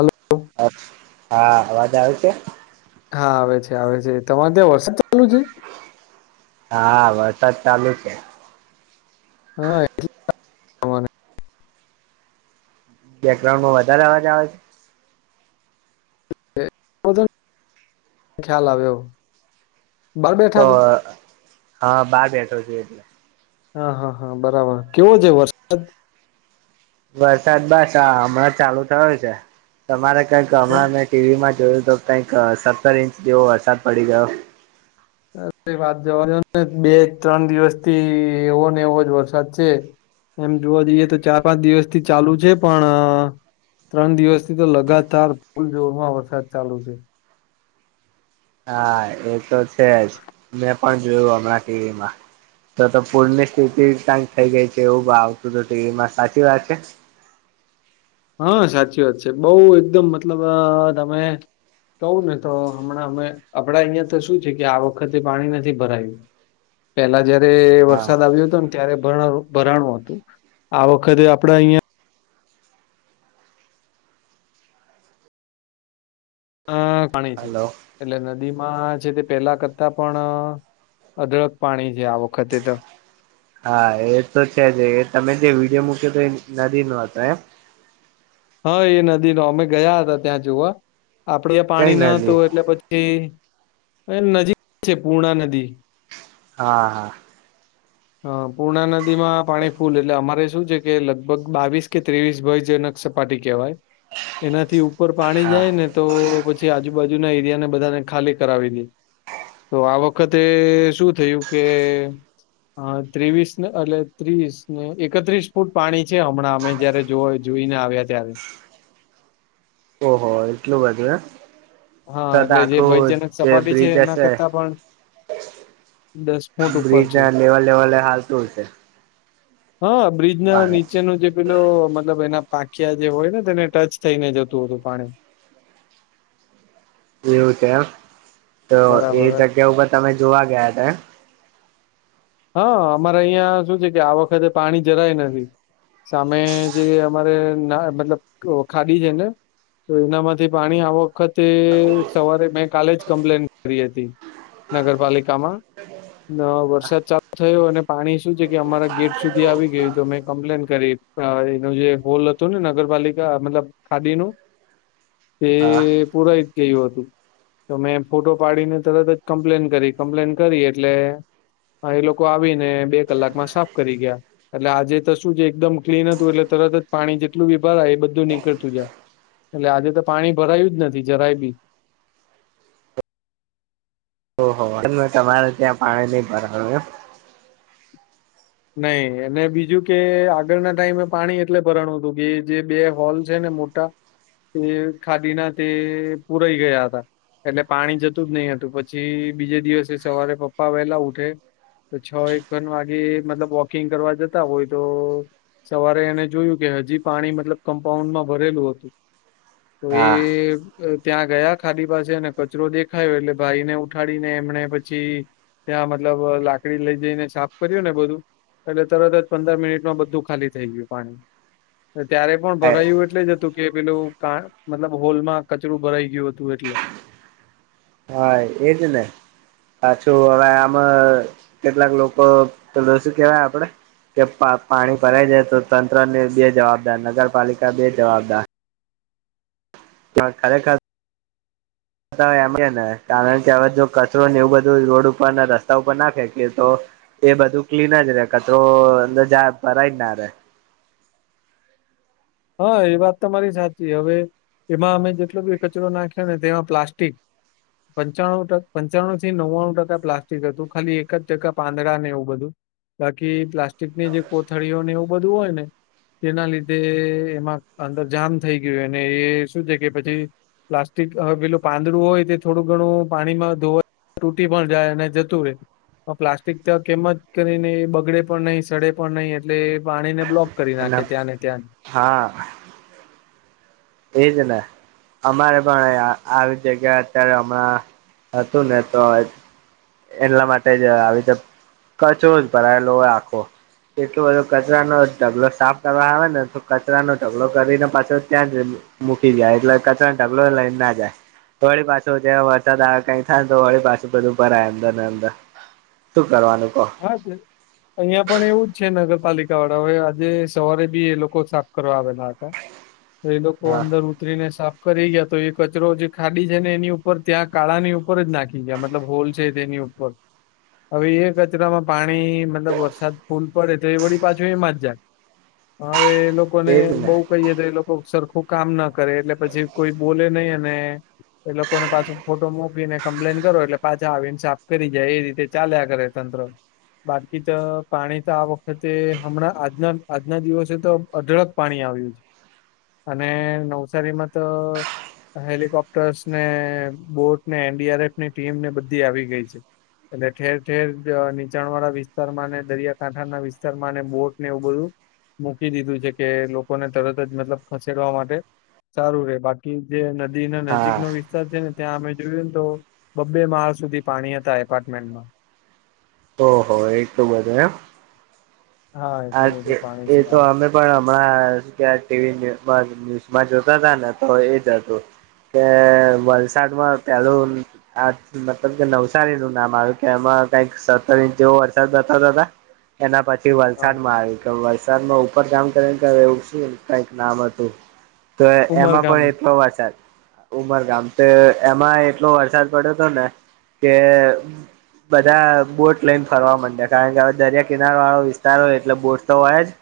Hello હા અવાજ આવે છે હા આવે છે આવે છે તમારે ત્યાં વરસાદ ચાલુ છે? હા વરસાદ ચાલુ છે [unintelligible] બેકગ્રાન્ડમાં વધારે અવાજ આવે છે. એ બધો ખ્યાલ આવ્યો બહાર બેઠા તો છો હા બાર બેઠો છો એટલે હા હા હા બરાબર કેવો જે વર વરસાદ બસ હા હમણાં ચાલુ થયો છે તમારે કઈક હા? હમણાં ન ટીવીમાં જોયું તો કંઈક સત્તર ઇંચ જેવો વરસાદ પડી ગયો વાત જવાનીને બે ત્રણ દિવસથી એવો ને એવો જ વરસાદ છે એમ જોવા જઈએ તો ચાર પાંચ દિવસ થી ચાલુ છે પણ ત્રણ દિવસથી તો લગાતાર ફૂલ જોરમાં વરસાદ ચાલુ છે હા એ તો છે જ, મેં પણ જોયું હમણાં ટીવીમાં. તો તો પૂરની સ્થિતિ કંક થઇ ગઈ છે એવું આવતું તું ટીવીમાં સાચી વાત છે હા સાચી વાત છે બહું એકદમ મતલબ તમે કહવું ને તો હમણાં અમે આપડા અહિયાં તો શું છે કે આ વખતે પાણી નથી ભરાયું પેલા જયારે હા વરસાદ આવ્યો હતો ને ત્યારે ભરા ભરાણું હતું આ વખતે આપડા અહિયાં હા પાણી છે. હલો એટલે નદીમાં છે તે પેલા કરતા પણ અદળક પાણી છે આ વખતે તો. હા એ તો છે એ તમે જે વિડીયો મૂક્યો હતો એ નદી નો હતો એમ હા એ નદી નો અમે ગયા હતા ત્યાં જોવા આપડે કઈ પાણી ન નદી હતું એટલે પછી એ [unintelligible] નજીક છે પૂર્ણા નદી હા હા હ પૂર્ણા નદીમાં પાણી ફૂલ એટલે અમારે શું છે કે લગભગ બાવીસ કે ત્રેવીસ ભયજનક પાટી કહેવાય એનાથી ઉપર પાણી હા જાય ને તો પછી આજુબાજુના એરિયા ને બધાને ખાલી કરાવી દી. તો આ વખતે શું થયું કે હા, ત્રેવીસ ને અટલે ત્રીસ ને એકત્રીસ ફૂટ પાણી છે હમણાં અમે જયારે જોવાએ જોઈને આવ્યા ત્યારે. ઓહો! એટલું બધું એમ હા તો તો એટલે જે આખું ભયજનક જે સપાટી છે બ્રિજ એના હશે. કરતાં પણ દસ ફૂટ ઉપર બ્રિજ છે ના લેવા લેવલે હાલતુ છે. હા, બ્રિજ ના નીચેનું જે પેલો મતલબ એના પાંખિયા જે હોય ને તેને ટચ થઈને જતું હતું પાણી. એવું છે એમ તો એ બરાબર જગ્યા ઉપર તમે જોવા ગયા તા એમ. હા! અમારે અહિયાં શું છે કે આ વખતે પાણી જરાય નથી. સામે જે અમારે ના મતલબ ઓ ખાડી છે ને. તો એનામાંથી પાણી આ વખતે સવારે મેં કાલે જ કમ્પ્લેન કરી હતી. નગરપાલિકામાં ન વરસાદ ચા થયો અને પાણી શું છે કે અમારા ગેટ સુધી આવી ગયું તો મેં કમ્પ્લેન કરી એનો જે હોલ હત હતું ને નગરપાલિકા મતલબ ખાદીનું એ એમ હા પુરાઈ ગયું હતું. તો મેં ફોટો પાડીને તરત જ કમ્પ્લેન કરી કમ્પ્લેન કરી એટલે હ, એ લોકો આવીને બે કલાકમાં સાફ કરી ગ્યા. એટલે આજે તો શું જે એકદમ ક્લીન હતું એટલે તરત જ પાણી જેટલું બી ભરાય એ બધું નીકળતું જા એટલે આજે તો પાણી ભરાયું જ નથી જરાય બી. ઓહો! [unintelligible] તમારે ત્યાં પાણી ની ભરાયુ એમ. નઈ અને બીજું કે આગળના ટાઈમે પાણી એટલે ભરાણું હતું કે જે બે હોલ છે ને મોટ ટા તે ખાદીના તે પૂરાઈ ગયા હતા. એટલે પાણી જતું જ નહી હતું. પછી બીજે દિવસે સવારે પપ્પા વહેલા ઉઠે. છ એકન વાગે મતલબ વોકિંગ કરવા જતા હોય તો સવારે એણે જોયું કે હજી પાણી મતલબ કમ્પાઉન્ડમાં ભરેલું હતું. તો એ હા અ ત્યાં ગયા ખાડી પાસે અને કચરો દેખાયો એટલે ભાઈને ઉઠાડીને એમને પછી ત્યાં મતલબ લાકડી લઈ જઈને સાફ કર્યું ને બધું. એટલે તરત જ પંદર મિનિટમાં બધું ખાલી થઈ ગ્યું પાણી. ત્યારે પણ હા ભરાયું એટલે જ હતું કે પેલું ક મતલબ હોલમાં કચરું ભરાઈ ગ્યું હતું એટલે. એજ ને. પાછું હવે આમ કેટલાક લોકો [unintelligible] કેવા આપડે. કે પા પાણી ભરાઈ જાય તો તન ત્રણ ને બે જવાબદાર નગરપાલિકા બે જવાબદાર. તેમાં, ખરેખર [unintelligible] એમ કેયને કારણ કે હવે જો કચરો ને એવું બધું રોડ ઉપરના રસ્તા ઉપર ના ફેંકે તો એ બધું ક્લીન જ રે કચરો અંદર જા ભરાય જ ના રે. હા, એ વાત તમારી સાચી હવે. એમાં અમે જેટલો બી કચરો નાખ્યો ને તેમાં પ્લાસ્ટિક. પંચાણું ટક પંચાણું થી નવ્વાણું ટકા પ્લાસ્ટિક હતું. ખાલી એક જ ટકા પાંદડા ને એવું બધું. બાકી પ્લાસ્ટિકની જે કોથળીઓ ને, એવું બધું હોય ને, તેના લીધે એમાં અંદર જામ થઈ ગ્યું, અને એ શું છે કે પછી? પ્લાસ્ટિક હવે પેલું પાંદડું હોય તે, થોડું ઘણું પાણીમાં ધોવા ટુટી પણ જાય, અને જતું રે. પ્લાસ્ટિક ત કેમ જ કરીને, બગડે પણ નહી, સડે પણ નહી, એટલે પાણીને બ્લોક. કરી અને નાખે, ત્યાં ને ત્યાં. હા. એ જ ને. અમારે પણ આ આવી જગ્યા અત્યારે, હમણાં હતું ને, તો એટલા માટે જ આવી રીતે કચરો જ ભરાયેલો હોય, આખો. એટલો બધો કચરાનો ઢગલો સાફ કરવા આવે ને, તો કચરાનો ઢગલો કરીને, પાછો ત્યાં જ મૂકી જાય, એટલે કચરા ઢગલો એલ ના જાય. હોળી પાછો જે વરસાદ આવે કઈ થાય, તો હોળી પાછું બધું ભરાય અંદર ને અંદર. શું કરવાનું કહો? હા, જ. અહિયાં પણ એવું જ છે. નગરપાલિકા વાળા હવે આજે સવારે બી એ લોકો સાફ કરવા આવેલા હતા. એ લોકો હા અંદર. કતરીને સાફ કરી ગયા તો, એ કચરો જે ખાડી છે ને, એની ઉપર ત્યાં કાળા ની ઉપર જ નાખી. મતલબ, હોલસેલ તેેની ઉપર અવે. રસ્તામાં પાણી, મતલબ વરસાદ ફૂલ પડે તો એ વળી પાછું એમાં જ જાય. હવે લોકો લોકોને એજ ને બહુ કહીએ, તો એ લોકો સરખું કામ ના કરે, એટલે પછી કોઈ બોલે નહી. એ લોકોને પાછું ફોટો મોકલીને કમ્પ્લેન કરો, એટલે પાછા આઇન્સાફ કરી જાય. એ રીતે ચાલ્યા કરે. તંત્ર. બાકી તો પાણી તો આ વખતે, હમણાં આજના આજના દિવસે તો અઢળક. પાણી આવ્યું છે, અને નવસારીમાં તો. હેલિકોપ્ટર્સ ને બોટ ને, એનડી. આર. એફ ની ટીમને બધી આવી ગઈ છે. અને ઠેર-ઠેર. નીચાણ વાળા વિસ્તારમાં અને દરિયાકાંઠાના વિસ્તારમાં અને બોટ ને એવું બધું. મૂકી દીધું છે, કે લોકોને તરત જ મતલબ, ખસેડવા માટે. સારું રે, બાકી જે નદી ના નજીક હા નો વિસ્તાર છે ને, ત્યાં અમે જોયું ને, તો બબ્બે માળ સુધી પાણી હતા, એપાર્ટમેન્ટમાં. ઓહ, એ તો બધું એમ. હા, આ એટલું બધું પાણી એ છે. તો અમે પણ હમણાંં ટીવી ન્યુઝમાં જોતા હતા ને, તો એ જ હતું. કે વલસાડમાં પેલું. આ, મતલબ કે નવસારી નું નામ આવ્યું કે એમાં કઈક સત્તર ઇંચ જેવો વરસાદ બતાતા હતા. એના પછી વ હા. વરસાડમાં આવ કે, વરસાડમાં ઉપર કામ કરીને, એવું શું કઈક નામ હતું. તો એમાં ઉમરગામ પણ એટલો વરસાદ. ઉમરગામ તો એમાં એટલો વરસાદ પડ્યો હતો ને કે. બધા બોટ લઇને ફરવા માંડ્યા, કારણ કે, હવે દરિયા કિનારે વાળો વિસ્ એટલે બોટ તો હોય જ,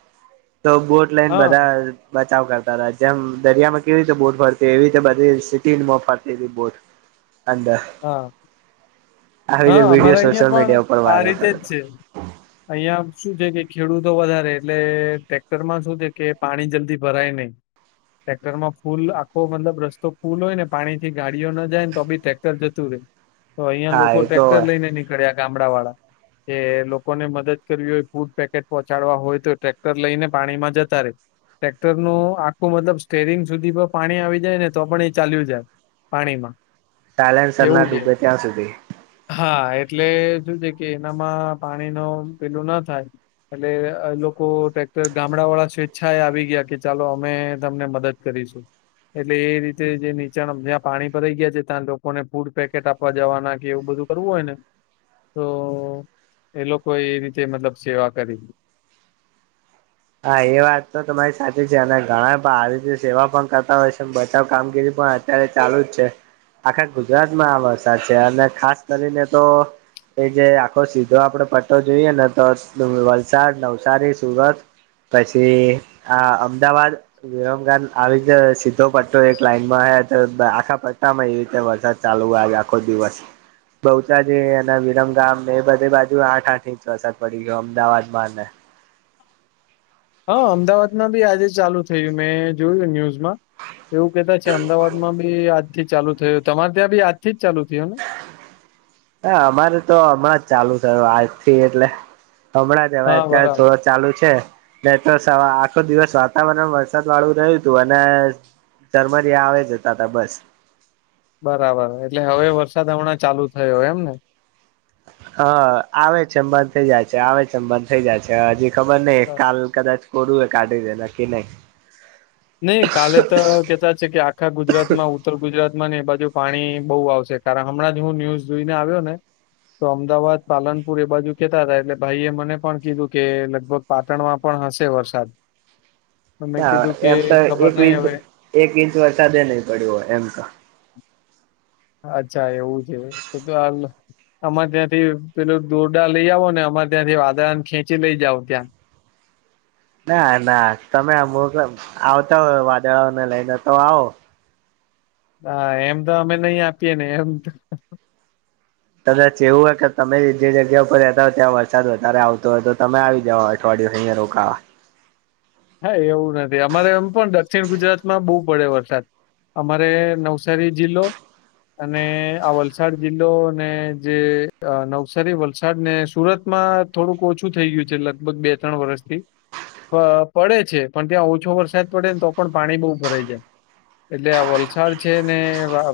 તો બોટ લઈને બધા. હા બચાવ કરતા, જેમ દરિયામાં કેવી રીતે બોટ ફરતી, એવી રીતે બધી સિટીમાં ફરતી બોટ. અંદર. હા. આવી હા, રીતે અમારે વિડીયો અહિયાં સોશિયલ પણ મીડિયા ઉપર આ વાયરલ રીતે જ કર્યો છે. હતો અહિયાં શું છે કે ખેડૂતો વધારે, એટલે ટેક્ટરમાં શું છે કે પાણી જલ્દી ભરાય ને. ટ્રેક્ટર માં ફૂલ આખો, મતલબ રસ્તો ફૂલ હોય ને પાણી થી ગાડીઓ ન જાય ને, તો બી ટ્રેક્ટર જતું રહે. તો અહિયાં હા લોકો એ તો ટ્રેક્ટર લઈને નીકળ્યા, ગામડા વાળા. કે લોકોને મદદ કરવી હોય ફૂડ પેકેટ પહોંચાડવા હોય તો ટ્રેક્ટર લઈને પાણીમાં જતા રે ટક્ટર નું આખું મતલબ સ્ટેરિંગ સુધી પાણી આવી જાય ને તો પણ એ ચાલ્યું જાય પાણીમાં ટાાઈલેન્ડ સરના એવું છે ડૂબે ત્યાં સુધી હા એટલે શ છે કે એનામાં પાણી ન પેલું ના થાય. એટલે એ લોકો ટ્રેક્ટર ગામડા વાળા સ્વેચ્છા એ આવી ગયા કે ચાલો અમે તમને મદદ કરીશું. એટલે એ રીતે જે નીચાણ જ્યાં પાણી ભરાઈ ગયા છે ત્યાં લોકોને ફૂડ પેકેટ આપવા જવાના એવું બધું કરવું હોય ને તો એ લોકો એ રીતે મતલબ સેવા કરી. હા એ વાત તો તમારી સાથેચી છે અને ઘણા આવી રીતે સેવા પણ કરતા હોય છે બચાવ કામગીરી પણ અત્યારે ચાલુ જ છે આખા ગુજરાતમાં આ વરસાદ છે અને ખાસ કરીને તો એ જે આખો સીધો આપડે પટ્ટો જોઈએ ને તો વલસાડ નવસારી સુરત. પછી આ અમદાવાદ વિમ આવીતે સીધો પટ્ટો એક લાઈનમાં હ આખા એવી રીતે વરસાદ ચાલુ હોય આજ આખો દિવસ. બહુચા જે એના વિરમ ગામ ને એ બધે બાજુ આઠ આઠ ઇંચ વરસાદ પડી ગયો અમદાવાદ માં. હા અમદાવાદમાં બી આજે ચાલુ છે. થયું મેં જોયું ન્યુઝમાં. એવું કતા છે અમદાવાદ માં બી આજ ચાલુ થય તમારે ત્યાં બી આજ થી જ ચાલુ થયયો ને હા અમારે તો હમણાં જ ચાલુ થ આજથી એટલે હમણાં જ હવે હા, અત્યારે બરાબર. થોડા. ચાલુ છે નહી તો આખો દિવસ વાતાવરણ વરસાદ વાળું રહ્યું હતું અને ચરમરિયા આવે જતા તા બસ. બરાબર એટલે હવે વરસાદ હમણાં ચાલુ થયો એમ ને. હા આવે છેમ બંધ થઇ જાય છે આવે છેમ બંધ થઇ જાય છે હજી ખબર નઈ બરાબર. કાલ. કદાચ કરુંય કાઢી દે ના કે નહી. નહી કાલે તો કેતા છે કે આખા ગુજરાત માં ઉત્તર ગુજરાત માં ને એ બાજુ પાણી બહુ આવશે. કારણ હમણાં જ હું ન્યુઝ જોઈને આવ્યો ને તો અમદાવાદ પાલનપુર એ બાજુ કેતા હતાા એટલે ભાઈ એ મને પણ કીધું કે લગભગ પાટણમાં પણ હશે વરસાદ મેં ના કીધું કે એમ તો ખબર એક નહીં ચ હવે એક ઇંચ વરસાદે નહી પડ્યો હોય એમ તો. અચ્છા એવું છે તો તો હાલ અમારે ત્યાંથી પેલો દોરડા લઈ આવો ને અમારે ત્યાંથી વાદાને ખેંચી લઈ જઓ ત્યાં. ના ના તમે અમુક આવતા હો વાદળાને લઈને તો આવો. હા એમ તો અમે નહી આપીએ ને એમ કદાચ એવું હોય કે તમે જે જગ્યા ઉપર રહેતા હો ત્યાં વરસાદ વધારે આવતો હોય તો તમે આવી જવાય. થોડી અહીં રોકા હા એવું નથી અમારે એમ પણ દક્ષિણ ગુજરાત માં બહુ પડે વરસાદ. અમારે નવસારી જિલ્લો. અને આ વલસાડ જિલ્લો ને જે નવસારી વલસાડ ને સુરતમાં. થોડુંક ઓછું થઈ ગયું છે લગભગ બે ત્રણ વર્ષથી પડે છે પણ ત્યાં ઓછો વરસાદ પડે ને તો પણ પાણી બહુ ભરાઈ જાય. એટલે આ વલસાડ છે ને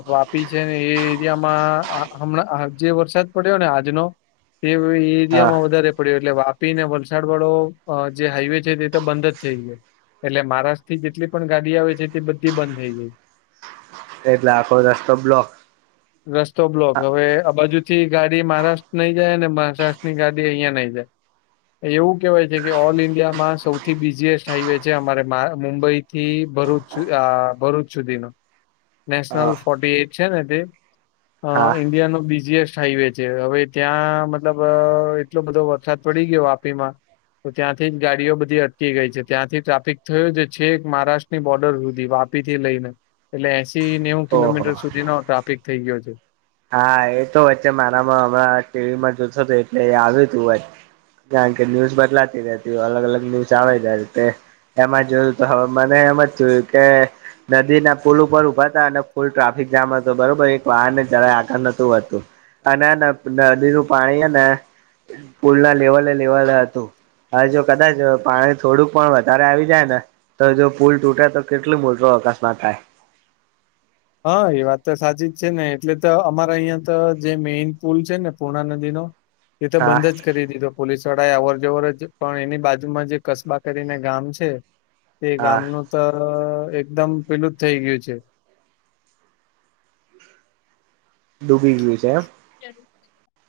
વાપી છે ને એ એરિયામાં. હમણાં જે વરસાદ પડ્યો ને આજનો તે હા એરિયામાં વધારે પડ્યો એટલે વાપીને વલસાડ વાળો જે હાઈવે છે તે તો બંધ જ. થ ગ એટલે મહારાષ્ટ્ર થી જેટલી પણ ગાડી આવે છે તે બધી બંધ થઈ ગઈ. એટલે આખો રસ્તો બ્લોક. રસ્તો બ્લોક હવે આ બાજુ થી ગાડી મહારાષ્ટ્ર નઈ જાય ને મહારાષ્ટ્રની ગાડી અહિયાયા નઈ જાય. એવું કહેવાય છે કે ઓલ ઈન્ડિયામાં સૌથી બીજી જીએસ્ટ હાઈવે છે અમારે મુંબઈ થી ભરૂચ ભરૂચ સુધીનો. નેશનલ હા ફોર્ટી એઈટ છે ને તે અ હા ઇન્ડિયા નો બિઝિએસ્ટ હાઈવે જે હવે ત્યાં મતલબ એટલો બધો વરસાદ પડી ગયો વાપીમાં. તો ત્યાંથી જ ગાડીઓ બધી અટકી ગઈ છે ત્યાંથી ટ્રાફિક થયો જે છે એક મહારાષ્ટ્રની બોર્ડર સુધી વાપી થી લઈને. એટલે એસી નેવું ઓહો કિલોમીટર સુધીનોો ટ્રાફિક થઈ ગયો છે. હા એ તો વચ્ચે મારામાં હમણાં ટીવીમાં જોતો તો એટલે આવ્યું તું કારણ કે ન્યૂઝ બદલાતી રહેતી અલગ અલગ ન્યૂઝ આવે જાય એમાં જોયું તો હવે મને એમ જ જોયું કે. નદી ના પુલ ઉપર ઉભા હતા અને ફૂલ ટ્રાફિક જામ હતો બરોબર એક વાહન ્યારે આકારળ નતું હોતું અને નદી નું પાણી હ ને પુલ ના લેવલે લેવા હતું. હવે જો કદાચ પાણી થોડુંક પણ વધારે આવી જાય ને તો જો પુલ તૂટે તો કેટલું મોટો અકસ્માત થાય હા એ વાત તો સાચી જ છે ને એટલે તો અમારે અહિયાં તો જે મેઈન પુલ છે ને પૂર્ણા નદીનો એ તો હા બંધ જ કરી દીધો પોલીસવાળા એ અવર જવર જ પણ એની બાજુમાં જે કસબા કરીને ગામ છે. તે હા ગામનું તો એકદમ પીલું જ થઈ ગયું છે ડૂબી ગ્યુ છે એમ ચાલ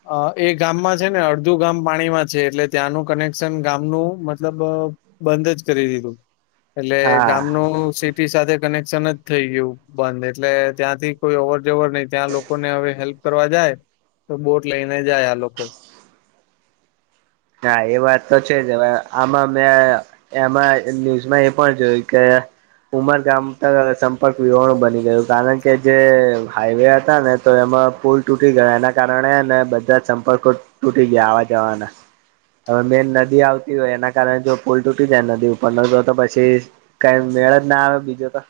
અ એ ગામમાં છે ને અડધું ગામ પાણીમાં છે એટલે ત્યાંનું કનેક્શન ગામનું મતલબ બંધ જ કરી દીધું એટલે હા ગામનું સી ટી સાથે કનેક્શન જ થઈ ગયું બંધ એટલે ત્યાંથી કોઈ અવર જવર નહી ત્યાં લોકોને હવે હેલ્પ કરવા જાય તો બોટ લઈને જાય આ લોકો હા એ વાત તો છે જ હવે આમાં મે એમાં ન્યૂઝમાં એ પણ જોયું કે ઉમરગામ તો સંપર્ક વિહોણું બની ગયું કારણ કે જે હાઈવે હતા ને તો એમાં પુલ તૂટી ગયો એના કારણે બધા સંપર્કો તૂટી ગયા આવા જવાના હવે મેન નદી આવતી હોય એના કારણે જો પુલ તૂટી જાય નદી ઉપરનો જો તો પછી કાઈ મેળ જ ના આવે બીજો તો